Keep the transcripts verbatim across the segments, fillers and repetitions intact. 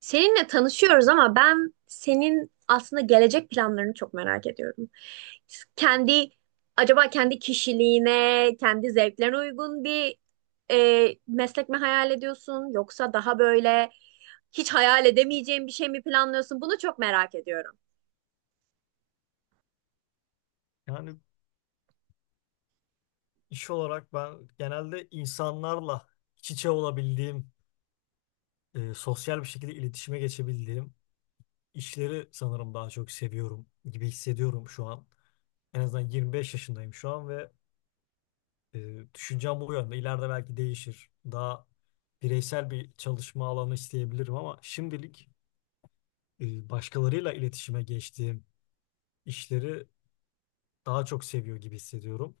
Seninle tanışıyoruz ama ben senin aslında gelecek planlarını çok merak ediyorum. Kendi, acaba kendi kişiliğine, kendi zevklerine uygun bir e, meslek mi hayal ediyorsun yoksa daha böyle hiç hayal edemeyeceğin bir şey mi planlıyorsun? Bunu çok merak ediyorum. Yani iş olarak ben genelde insanlarla iç içe olabildiğim, e, sosyal bir şekilde iletişime geçebildiğim işleri sanırım daha çok seviyorum gibi hissediyorum şu an. En azından yirmi beş yaşındayım şu an ve e, düşüncem bu yönde. İleride belki değişir. Daha bireysel bir çalışma alanı isteyebilirim ama şimdilik e, başkalarıyla iletişime geçtiğim işleri daha çok seviyor gibi hissediyorum.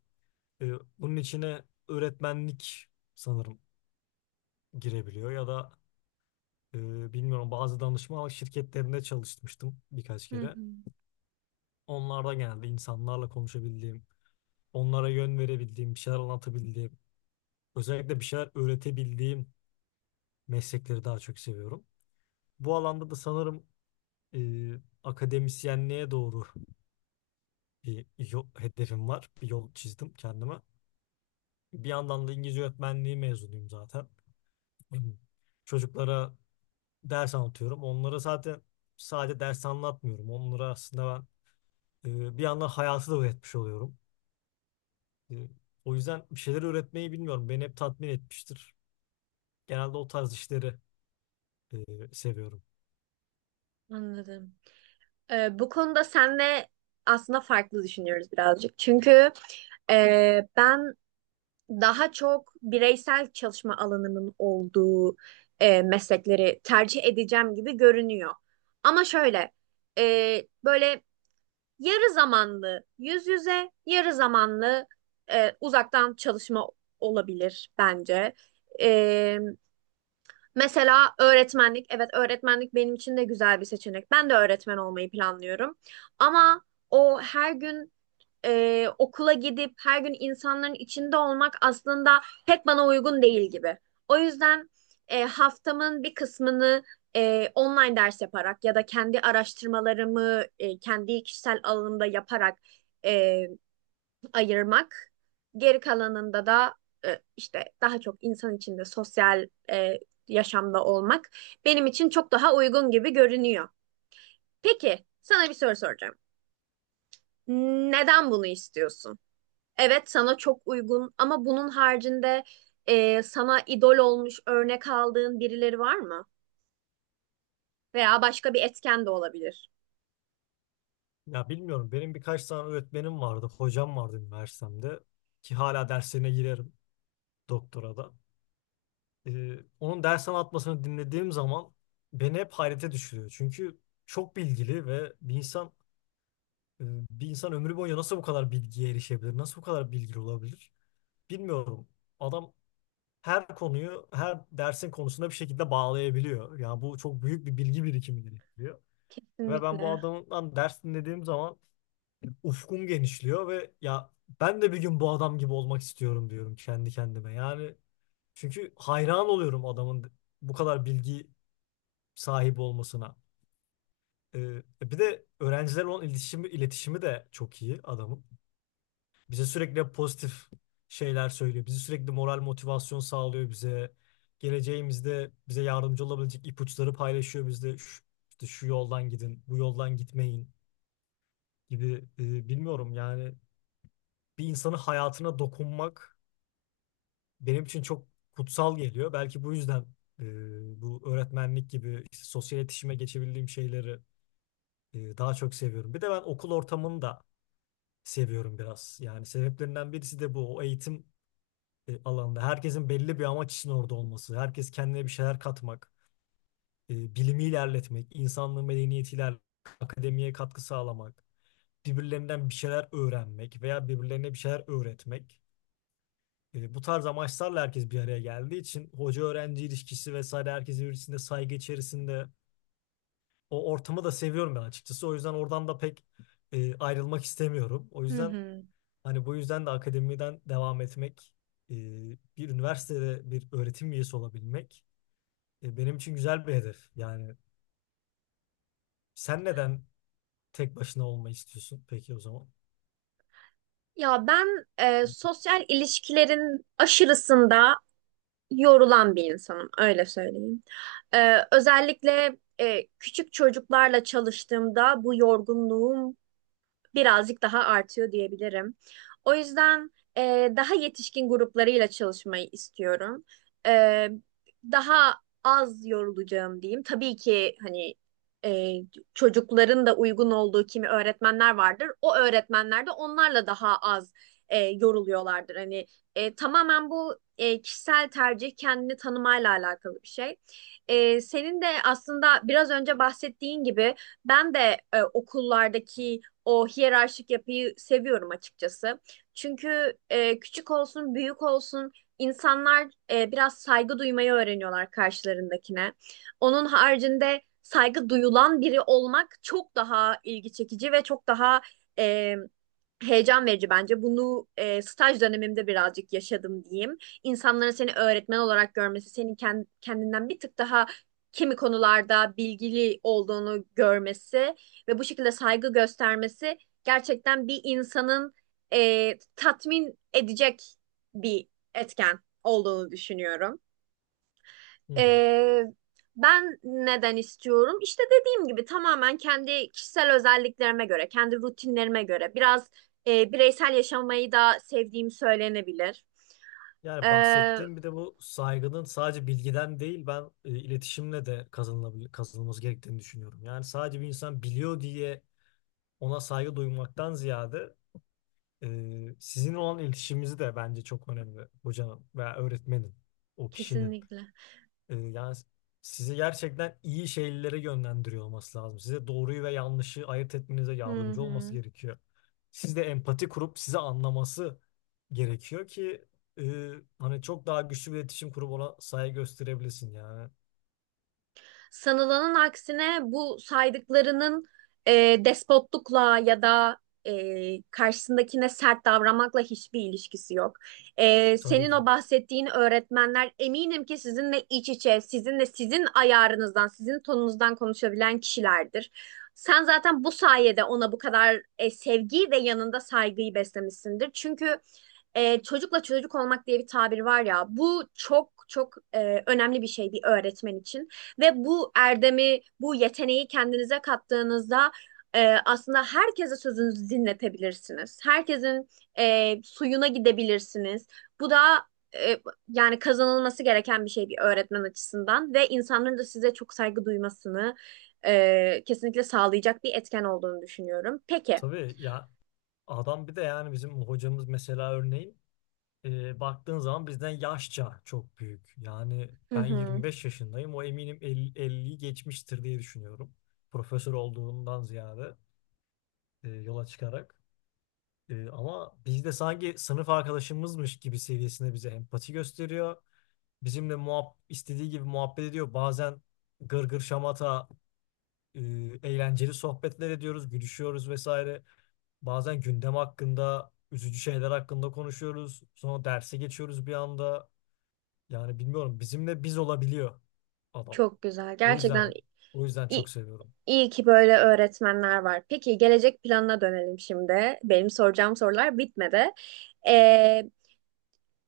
E, Bunun içine öğretmenlik sanırım girebiliyor ya da Ee, bilmiyorum, bazı danışma şirketlerinde çalışmıştım birkaç Hı kere. hı, Onlarda geldi, insanlarla konuşabildiğim, onlara yön verebildiğim, bir şeyler anlatabildiğim, özellikle bir şeyler öğretebildiğim meslekleri daha çok seviyorum. Bu alanda da sanırım e, akademisyenliğe doğru bir yol, hedefim var. Bir yol çizdim kendime. Bir yandan da İngilizce öğretmenliği mezunuyum zaten. Çocuklara ders anlatıyorum. Onlara zaten sadece ders anlatmıyorum. Onlara aslında Ee, bir yandan hayatı da üretmiş oluyorum. Ee, O yüzden bir şeyleri üretmeyi bilmiyorum. Beni hep tatmin etmiştir. Genelde o tarz işleri e, seviyorum. anladım. Ee, bu konuda senle aslında farklı düşünüyoruz birazcık. Çünkü e, ben daha çok bireysel çalışma alanının olduğu e, meslekleri tercih edeceğim gibi görünüyor. Ama şöyle, e, böyle yarı zamanlı yüz yüze, yarı zamanlı e, uzaktan çalışma olabilir bence. E, Mesela öğretmenlik, evet öğretmenlik benim için de güzel bir seçenek. Ben de öğretmen olmayı planlıyorum. Ama o her gün e, okula gidip her gün insanların içinde olmak aslında pek bana uygun değil gibi. O yüzden e, haftamın bir kısmını e, online ders yaparak ya da kendi araştırmalarımı e, kendi kişisel alanımda yaparak e, ayırmak. Geri kalanında da e, işte daha çok insan içinde sosyal, e, yaşamda olmak benim için çok daha uygun gibi görünüyor. Peki, sana bir soru soracağım. Neden bunu istiyorsun? Evet sana çok uygun ama bunun haricinde e, sana idol olmuş örnek aldığın birileri var mı? Veya başka bir etken de olabilir. Ya bilmiyorum. Benim birkaç tane öğretmenim vardı. Hocam vardı üniversitemde. Ki hala derslerine girerim, doktora da. Ee, onun ders anlatmasını dinlediğim zaman beni hep hayrete düşürüyor. Çünkü çok bilgili ve bir insan e, bir insan ömrü boyunca nasıl bu kadar bilgiye erişebilir? Nasıl bu kadar bilgili olabilir? Bilmiyorum. Adam her konuyu, her dersin konusunda bir şekilde bağlayabiliyor. Yani bu çok büyük bir bilgi birikimi gerektiriyor. Ve ben bu Kesinlikle. adamdan ders dinlediğim zaman ufkum genişliyor ve ya ben de bir gün bu adam gibi olmak istiyorum diyorum kendi kendime. Yani çünkü hayran oluyorum adamın bu kadar bilgi sahibi olmasına. Ee, bir de öğrencilerle olan iletişimi, iletişimi de çok iyi adamın. Bize sürekli pozitif şeyler söylüyor. Bizi sürekli moral, motivasyon sağlıyor bize. Geleceğimizde bize yardımcı olabilecek ipuçları paylaşıyor bizde. Şu, işte şu yoldan gidin, bu yoldan gitmeyin gibi. E, bilmiyorum, yani bir insanın hayatına dokunmak benim için çok kutsal geliyor. Belki bu yüzden e, bu öğretmenlik gibi işte sosyal iletişime geçebildiğim şeyleri e, daha çok seviyorum. Bir de ben okul ortamını da seviyorum biraz. Yani sebeplerinden birisi de bu. O eğitim e, alanda. Herkesin belli bir amaç için orada olması, herkes kendine bir şeyler katmak, e, bilimi ilerletmek, insanlığı, medeniyeti ilerletmek, akademiye katkı sağlamak, birbirlerinden bir şeyler öğrenmek veya birbirlerine bir şeyler öğretmek. E, bu tarz amaçlarla herkes bir araya geldiği için, hoca öğrenci ilişkisi vesaire, herkes birbirine saygı içerisinde, o ortamı da seviyorum ben açıkçası. O yüzden oradan da pek e, ayrılmak istemiyorum. O Hı yüzden, hı. hani bu yüzden de akademiden devam etmek, e, bir üniversitede bir öğretim üyesi olabilmek E, benim için güzel bir hedef. Yani sen neden tek başına olmayı istiyorsun peki o zaman? Ya ben, e, sosyal ilişkilerin aşırısında yorulan bir insanım, öyle söyleyeyim. E, özellikle e, küçük çocuklarla çalıştığımda bu yorgunluğum birazcık daha artıyor diyebilirim. O yüzden e, daha yetişkin gruplarıyla çalışmayı istiyorum. E, Daha az yorulacağım diyeyim. Tabii ki hani e, çocukların da uygun olduğu kimi öğretmenler vardır. O öğretmenler de onlarla daha az e, yoruluyorlardır. Hani e, tamamen bu e, kişisel tercih kendini tanımayla alakalı bir şey. E, senin de aslında biraz önce bahsettiğin gibi ben de e, okullardaki o hiyerarşik yapıyı seviyorum açıkçası. Çünkü e, küçük olsun, büyük olsun insanlar e, biraz saygı duymayı öğreniyorlar karşılarındakine. Onun haricinde saygı duyulan biri olmak çok daha ilgi çekici ve çok daha e, heyecan verici bence. Bunu e, staj dönemimde birazcık yaşadım diyeyim. İnsanların seni öğretmen olarak görmesi, senin kend- kendinden bir tık daha kimi konularda bilgili olduğunu görmesi ve bu şekilde saygı göstermesi gerçekten bir insanın e, tatmin edecek bir etken olduğunu düşünüyorum. Hı hı. E, Ben neden istiyorum? İşte dediğim gibi tamamen kendi kişisel özelliklerime göre, kendi rutinlerime göre biraz e, bireysel yaşamayı da sevdiğim söylenebilir. Yani E, bahsettiğim, bir de bu saygının sadece bilgiden değil, ben e, iletişimle de kazanılabil kazanılması gerektiğini düşünüyorum. Yani sadece bir insan biliyor diye ona saygı duymaktan ziyade e, sizin olan iletişimimizi de bence çok önemli, hocanın veya öğretmenin, o kişinin. Kesinlikle. Ee, yani sizi gerçekten iyi şeylere yönlendiriyor olması lazım. Size doğruyu ve yanlışı ayırt etmenize Hı yardımcı olması hı. gerekiyor. Siz de empati kurup sizi anlaması gerekiyor ki e, hani çok daha güçlü bir iletişim kurup ona saygı gösterebilirsin yani. Sanılanın aksine bu saydıklarının, e, despotlukla ya da e, karşısındakine sert davranmakla hiçbir ilişkisi yok. E, Tabii Senin ki. o bahsettiğin öğretmenler eminim ki sizinle iç içe, sizinle sizin ayarınızdan, sizin tonunuzdan konuşabilen kişilerdir. Sen zaten bu sayede ona bu kadar e, sevgiyi ve yanında saygıyı beslemişsindir. Çünkü e, çocukla çocuk olmak diye bir tabir var ya, bu çok çok e, önemli bir şey bir öğretmen için. Ve bu erdemi, bu yeteneği kendinize kattığınızda e, aslında herkese sözünüzü dinletebilirsiniz. Herkesin e, suyuna gidebilirsiniz. Bu da e, yani kazanılması gereken bir şey bir öğretmen açısından ve insanların da size çok saygı duymasını e, kesinlikle sağlayacak bir etken olduğunu düşünüyorum. Peki. Tabii ya, adam bir de yani bizim hocamız mesela, örneğin e, baktığın zaman bizden yaşça çok büyük. Yani Hı ben hı. yirmi beş yaşındayım. O eminim elli, elliyi geçmiştir diye düşünüyorum. Profesör olduğundan ziyade. E, yola çıkarak. E, ama biz de sanki sınıf arkadaşımızmış gibi seviyesinde bize empati gösteriyor. Bizimle muhab istediği gibi muhabbet ediyor. Bazen gırgır şamata, e, eğlenceli sohbetler ediyoruz, gülüşüyoruz vesaire. Bazen gündem hakkında, üzücü şeyler hakkında konuşuyoruz. Sonra derse geçiyoruz bir anda. Yani bilmiyorum, bizimle biz olabiliyor adam. Çok güzel. O Gerçekten yüzden o yüzden çok seviyorum. İyi ki böyle öğretmenler var. Peki gelecek planına dönelim şimdi. Benim soracağım sorular bitmedi. Ee,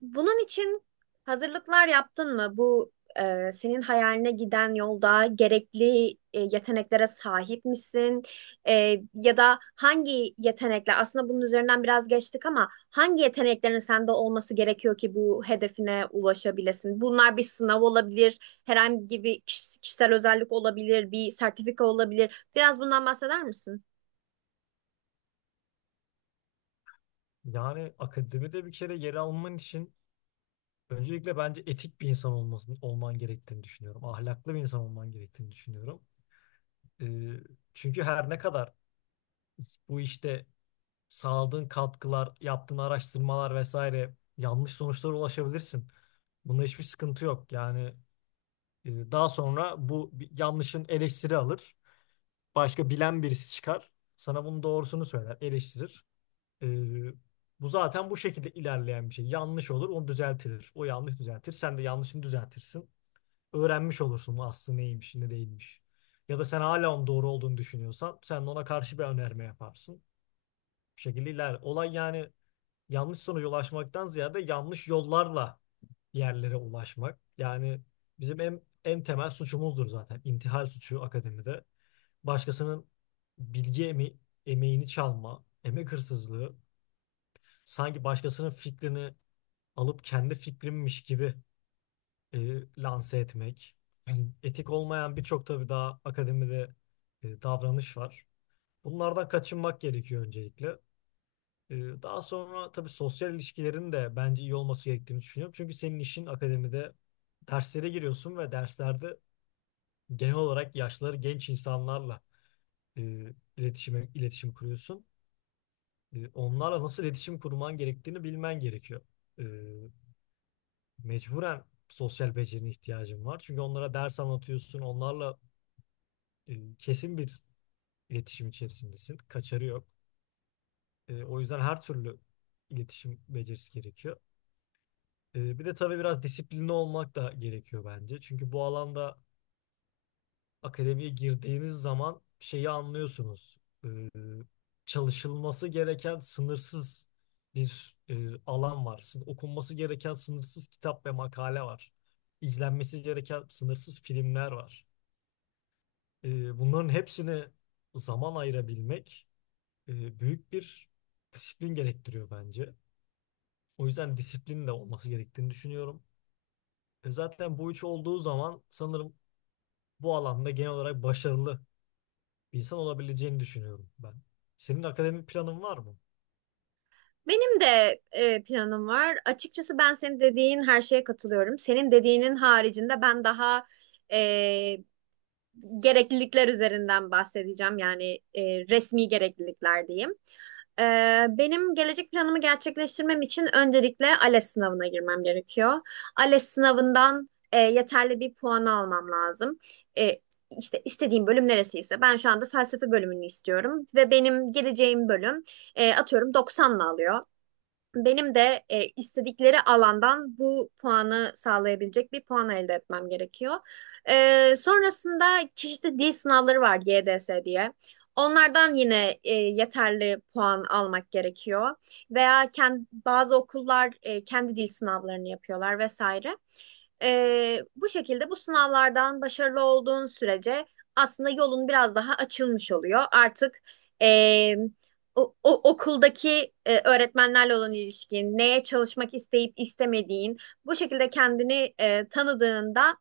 Bunun için hazırlıklar yaptın mı? Bu e, senin hayaline giden yolda gerekli e, yeteneklere sahip misin? E, Ya da hangi yetenekler, aslında bunun üzerinden biraz geçtik ama hangi yeteneklerin sende olması gerekiyor ki bu hedefine ulaşabilesin? Bunlar bir sınav olabilir, herhangi bir kiş- kişisel özellik olabilir, bir sertifika olabilir. Biraz bundan bahseder misin? Yani akademide bir kere yer alman için öncelikle bence etik bir insan olmasın, olman gerektiğini düşünüyorum. Ahlaklı bir insan olman gerektiğini düşünüyorum. Ee, Çünkü her ne kadar bu işte sağladığın katkılar, yaptığın araştırmalar vesaire, yanlış sonuçlara ulaşabilirsin. Bunda hiçbir sıkıntı yok. Yani e, daha sonra bu bi- yanlışın eleştiri alır. Başka bilen birisi çıkar. Sana bunun doğrusunu söyler, eleştirir. Ee, Bu zaten bu şekilde ilerleyen bir şey. Yanlış olur, onu düzeltilir. O yanlış düzeltir, sen de yanlışını düzeltirsin. Öğrenmiş olursun aslı neymiş, ne değilmiş. Ya da sen hala onun doğru olduğunu düşünüyorsan, sen de ona karşı bir önerme yaparsın. Bu şekilde iler. Olay yani yanlış sonuca ulaşmaktan ziyade yanlış yollarla bir yerlere ulaşmak. Yani bizim en, en temel suçumuzdur zaten. İntihal suçu akademide. Başkasının bilgi eme emeğini çalma, emek hırsızlığı, sanki başkasının fikrini alıp kendi fikrimmiş gibi e, lanse etmek. Yani etik olmayan birçok, tabii daha, akademide e, davranış var. Bunlardan kaçınmak gerekiyor öncelikle. E, Daha sonra tabii sosyal ilişkilerin de bence iyi olması gerektiğini düşünüyorum. Çünkü senin işin akademide, derslere giriyorsun ve derslerde genel olarak yaşları genç insanlarla e, iletişime, iletişim kuruyorsun. E, onlarla nasıl iletişim kurman gerektiğini bilmen gerekiyor. E, Mecburen sosyal becerine ihtiyacın var. Çünkü onlara ders anlatıyorsun, onlarla e, kesin bir iletişim içerisindesin. Kaçarı yok. E, o yüzden her türlü iletişim becerisi gerekiyor. E, bir de tabii biraz disiplinli olmak da gerekiyor bence. Çünkü bu alanda akademiye girdiğiniz zaman şeyi anlıyorsunuz. E, Çalışılması gereken sınırsız bir e, alan var. Sın- Okunması gereken sınırsız kitap ve makale var. İzlenmesi gereken sınırsız filmler var. E, bunların hepsini zaman ayırabilmek e, büyük bir disiplin gerektiriyor bence. O yüzden disiplin de olması gerektiğini düşünüyorum. E, zaten bu üç olduğu zaman sanırım bu alanda genel olarak başarılı bir insan olabileceğini düşünüyorum ben. Senin akademik planın var mı? Benim de e, planım var. Açıkçası ben senin dediğin her şeye katılıyorum. Senin dediğinin haricinde ben daha e, gereklilikler üzerinden bahsedeceğim. Yani e, resmi gereklilikler diyeyim. E, Benim gelecek planımı gerçekleştirmem için öncelikle ALES sınavına girmem gerekiyor. ALES sınavından e, yeterli bir puan almam lazım. E, işte istediğim bölüm neresiyse ben şu anda felsefe bölümünü istiyorum ve benim geleceğim bölüm, e, atıyorum doksanla alıyor. Benim de e, istedikleri alandan bu puanı sağlayabilecek bir puan elde etmem gerekiyor. E, sonrasında çeşitli dil sınavları var, Y D S diye. Onlardan yine e, yeterli puan almak gerekiyor. Veya kendi, bazı okullar e, kendi dil sınavlarını yapıyorlar vesaire. E, bu şekilde bu sınavlardan başarılı olduğun sürece aslında yolun biraz daha açılmış oluyor. Artık e, o, o- okuldaki e, öğretmenlerle olan ilişkin, neye çalışmak isteyip istemediğin, bu şekilde kendini e, tanıdığında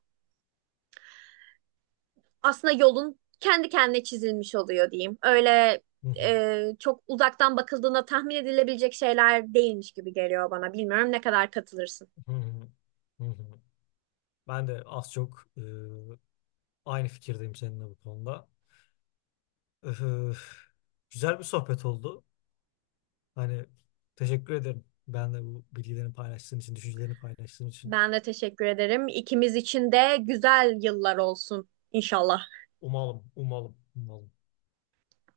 aslında yolun kendi kendine çizilmiş oluyor diyeyim. Öyle Hı hı, e, çok uzaktan bakıldığında tahmin edilebilecek şeyler değilmiş gibi geliyor bana. Bilmiyorum ne kadar katılırsın. hı hı, hı hı. Ben de az çok e, aynı fikirdeyim seninle bu konuda. Öf, güzel bir sohbet oldu. Hani teşekkür ederim. Ben de bu bilgilerini paylaştığın için, düşüncelerini paylaştığın için. Ben de teşekkür ederim. İkimiz için de güzel yıllar olsun inşallah. Umalım, umalım, umalım.